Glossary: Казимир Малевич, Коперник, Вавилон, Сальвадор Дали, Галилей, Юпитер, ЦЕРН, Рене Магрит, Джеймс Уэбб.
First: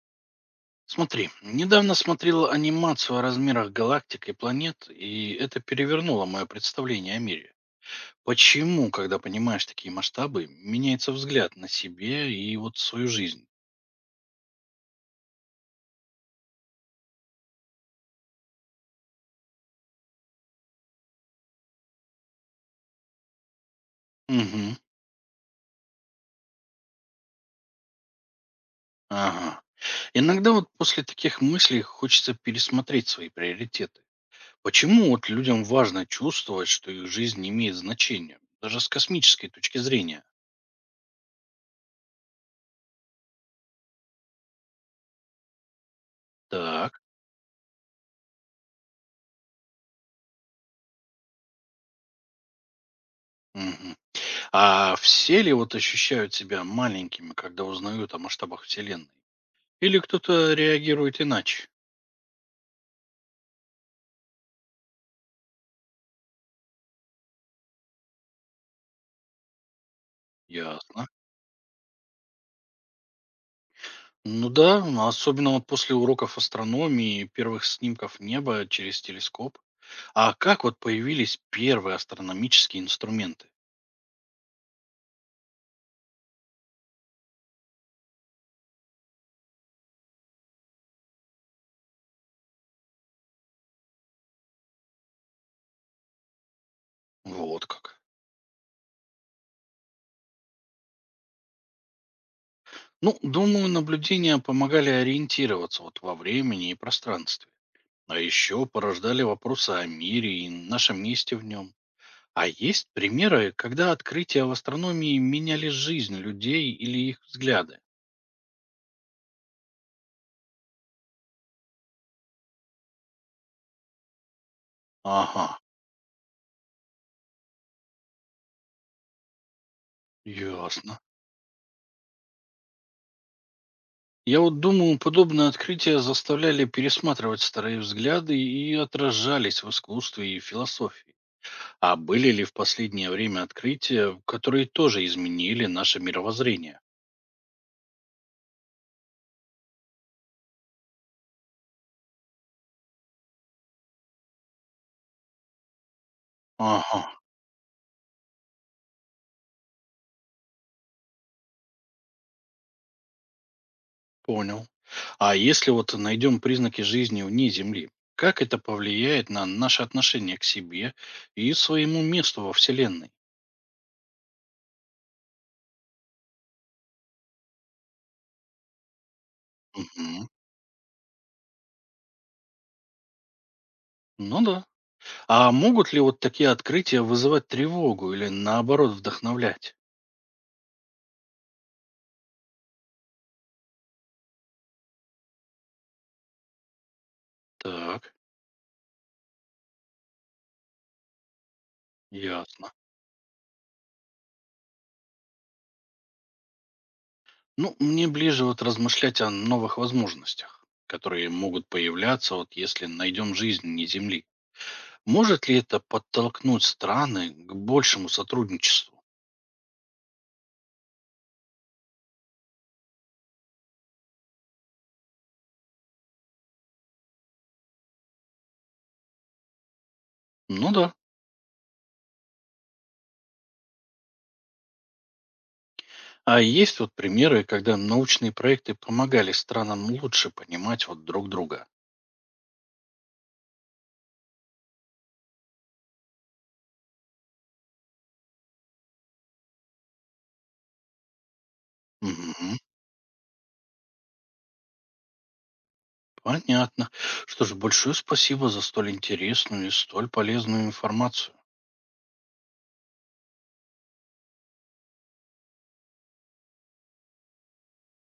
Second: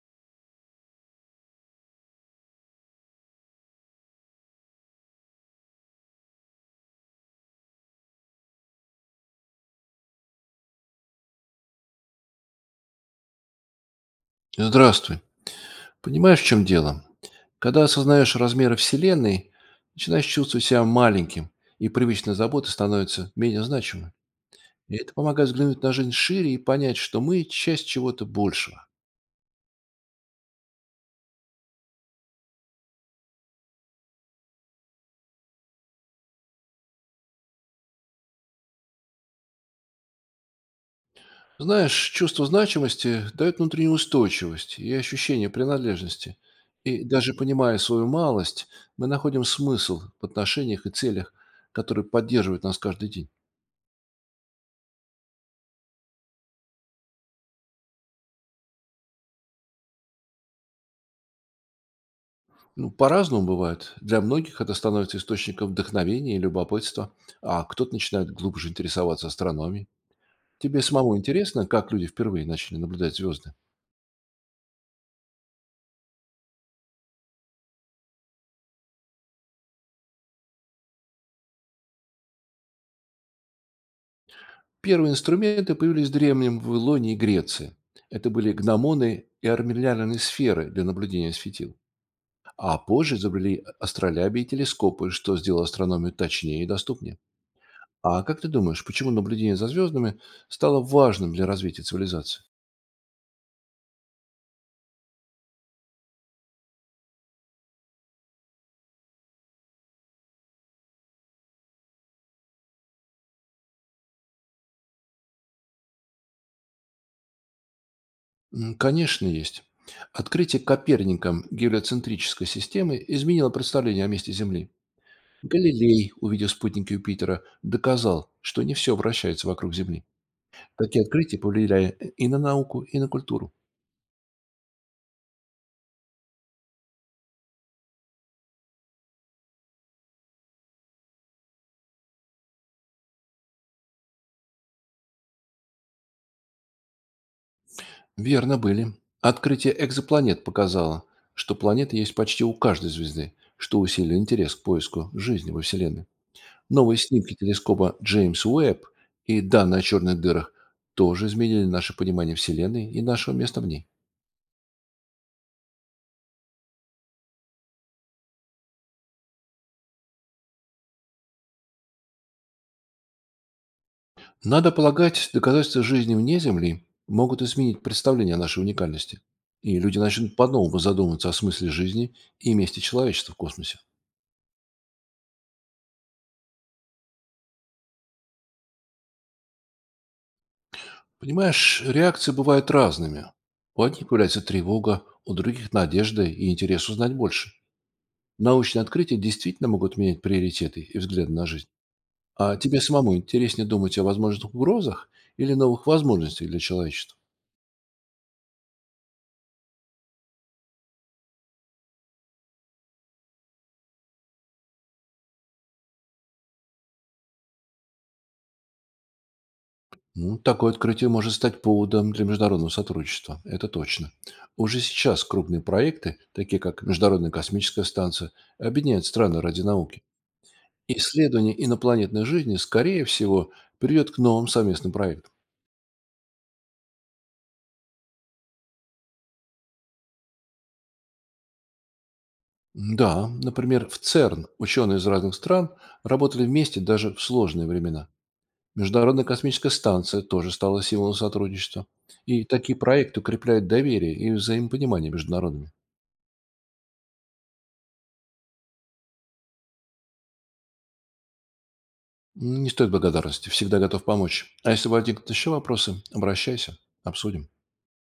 Смотри, недавно смотрел анимацию о размерах галактик и планет, и это перевернуло мое представление о мире. Почему, когда понимаешь такие масштабы, меняется взгляд на себе и вот свою жизнь? Здравствуй. Понимаешь, в чем дело? Когда осознаешь размеры Вселенной, начинаешь чувствовать себя маленьким, и привычные заботы становятся менее значимыми. Мгм, И это помогает взглянуть на жизнь шире и понять, что мы– часть чего-то большего. ага. Иногда вот после таких мыслей хочется пересмотреть свои приоритеты. Почему вот людям важно чувствовать, что их жизнь имеет значение, даже с космической точки зрения? Знаешь, чувство значимости дает внутреннюю устойчивость и ощущение принадлежности. Так, И даже понимая свою малость, мы находим смысл в отношениях и целях, которые поддерживают нас каждый день. мгм. А все ли вот ощущают себя маленькими, когда узнают о масштабах Вселенной? Или кто-то реагирует иначе? Ну, по-разному бывает. Для многих это становится источником вдохновения и любопытства, а кто-то начинает глубже интересоваться астрономией. Тебе Ясно. самому интересно, как люди впервые начали наблюдать звезды? Ну да, ну, особенно вот после уроков астрономии и первых снимков неба через телескоп. А как вот появились первые астрономические инструменты? Первые инструменты появились в древнем Вавилоне и Греции. Это были гномоны и армиллярные сферы для наблюдения светил. А позже изобрели астролябии и телескопы, что сделало астрономию точнее и доступнее. Вот как. А как ты думаешь, почему наблюдение за звездами стало важным для развития цивилизации? Ну, думаю, наблюдения помогали ориентироваться вот во времени и пространстве. А еще порождали вопросы о мире и нашем месте в нем. А есть примеры, когда открытия в астрономии меняли жизнь людей или их взгляды? М, конечно, есть. Открытие Коперником гелиоцентрической системы изменило представление о месте Земли. Ага, Галилей, увидев спутники Юпитера, доказал, что не все вращается вокруг Земли. ясно. Такие открытия повлияли и на науку, и на культуру. Я вот думаю, подобные открытия заставляли пересматривать старые взгляды и отражались в искусстве и философии. А были ли в последнее время открытия, которые тоже изменили наше мировоззрение? Верно были. Открытие экзопланет показало, что планеты есть почти у каждой звезды, что усилило интерес к поиску жизни во Вселенной. Новые Ага, снимки телескопа Джеймс Уэбб и данные о черных дырах тоже изменили наше понимание Вселенной и нашего места в ней. понял. А если вот найдем признаки жизни вне Земли, как это повлияет на наше отношение к себе и своему месту во Вселенной? Надо полагать, доказательства жизни вне Земли могут изменить представление о нашей уникальности. И люди Мгм. начнут по-новому задумываться о смысле жизни и месте человечества в космосе. Ну да. А могут ли вот такие открытия вызывать тревогу или наоборот вдохновлять? Понимаешь, реакции бывают разными. У одних появляется тревога, у других– надежда и интерес узнать больше. Так, Научные открытия действительно могут менять приоритеты и взгляды на жизнь. А ясно. тебе самому интереснее думать о возможных угрозах или новых возможностях для человечества? Ну, мне ближе вот размышлять о новых возможностях, которые могут появляться, вот если найдем жизнь не Земли. Может ли это подтолкнуть страны к большему сотрудничеству? Ну, такое открытие может стать поводом для международного сотрудничества, это точно. Уже сейчас крупные проекты, такие как Международная космическая станция, объединяют страны ради науки. Ну да. Исследование инопланетной жизни, скорее всего, приведет к новым совместным проектам. А есть вот примеры, когда научные проекты помогали странам лучше понимать вот друг друга. Да, например, в ЦЕРН ученые из разных стран работали вместе даже в сложные времена. Международная космическая станция тоже стала символом сотрудничества. И Мгм. такие проекты укрепляют доверие и взаимопонимание между народами. Понятно. Что же, большое спасибо за столь интересную и столь полезную информацию. Не стоит благодарности, всегда готов помочь. А если возникнут еще вопросы, обращайся, обсудим.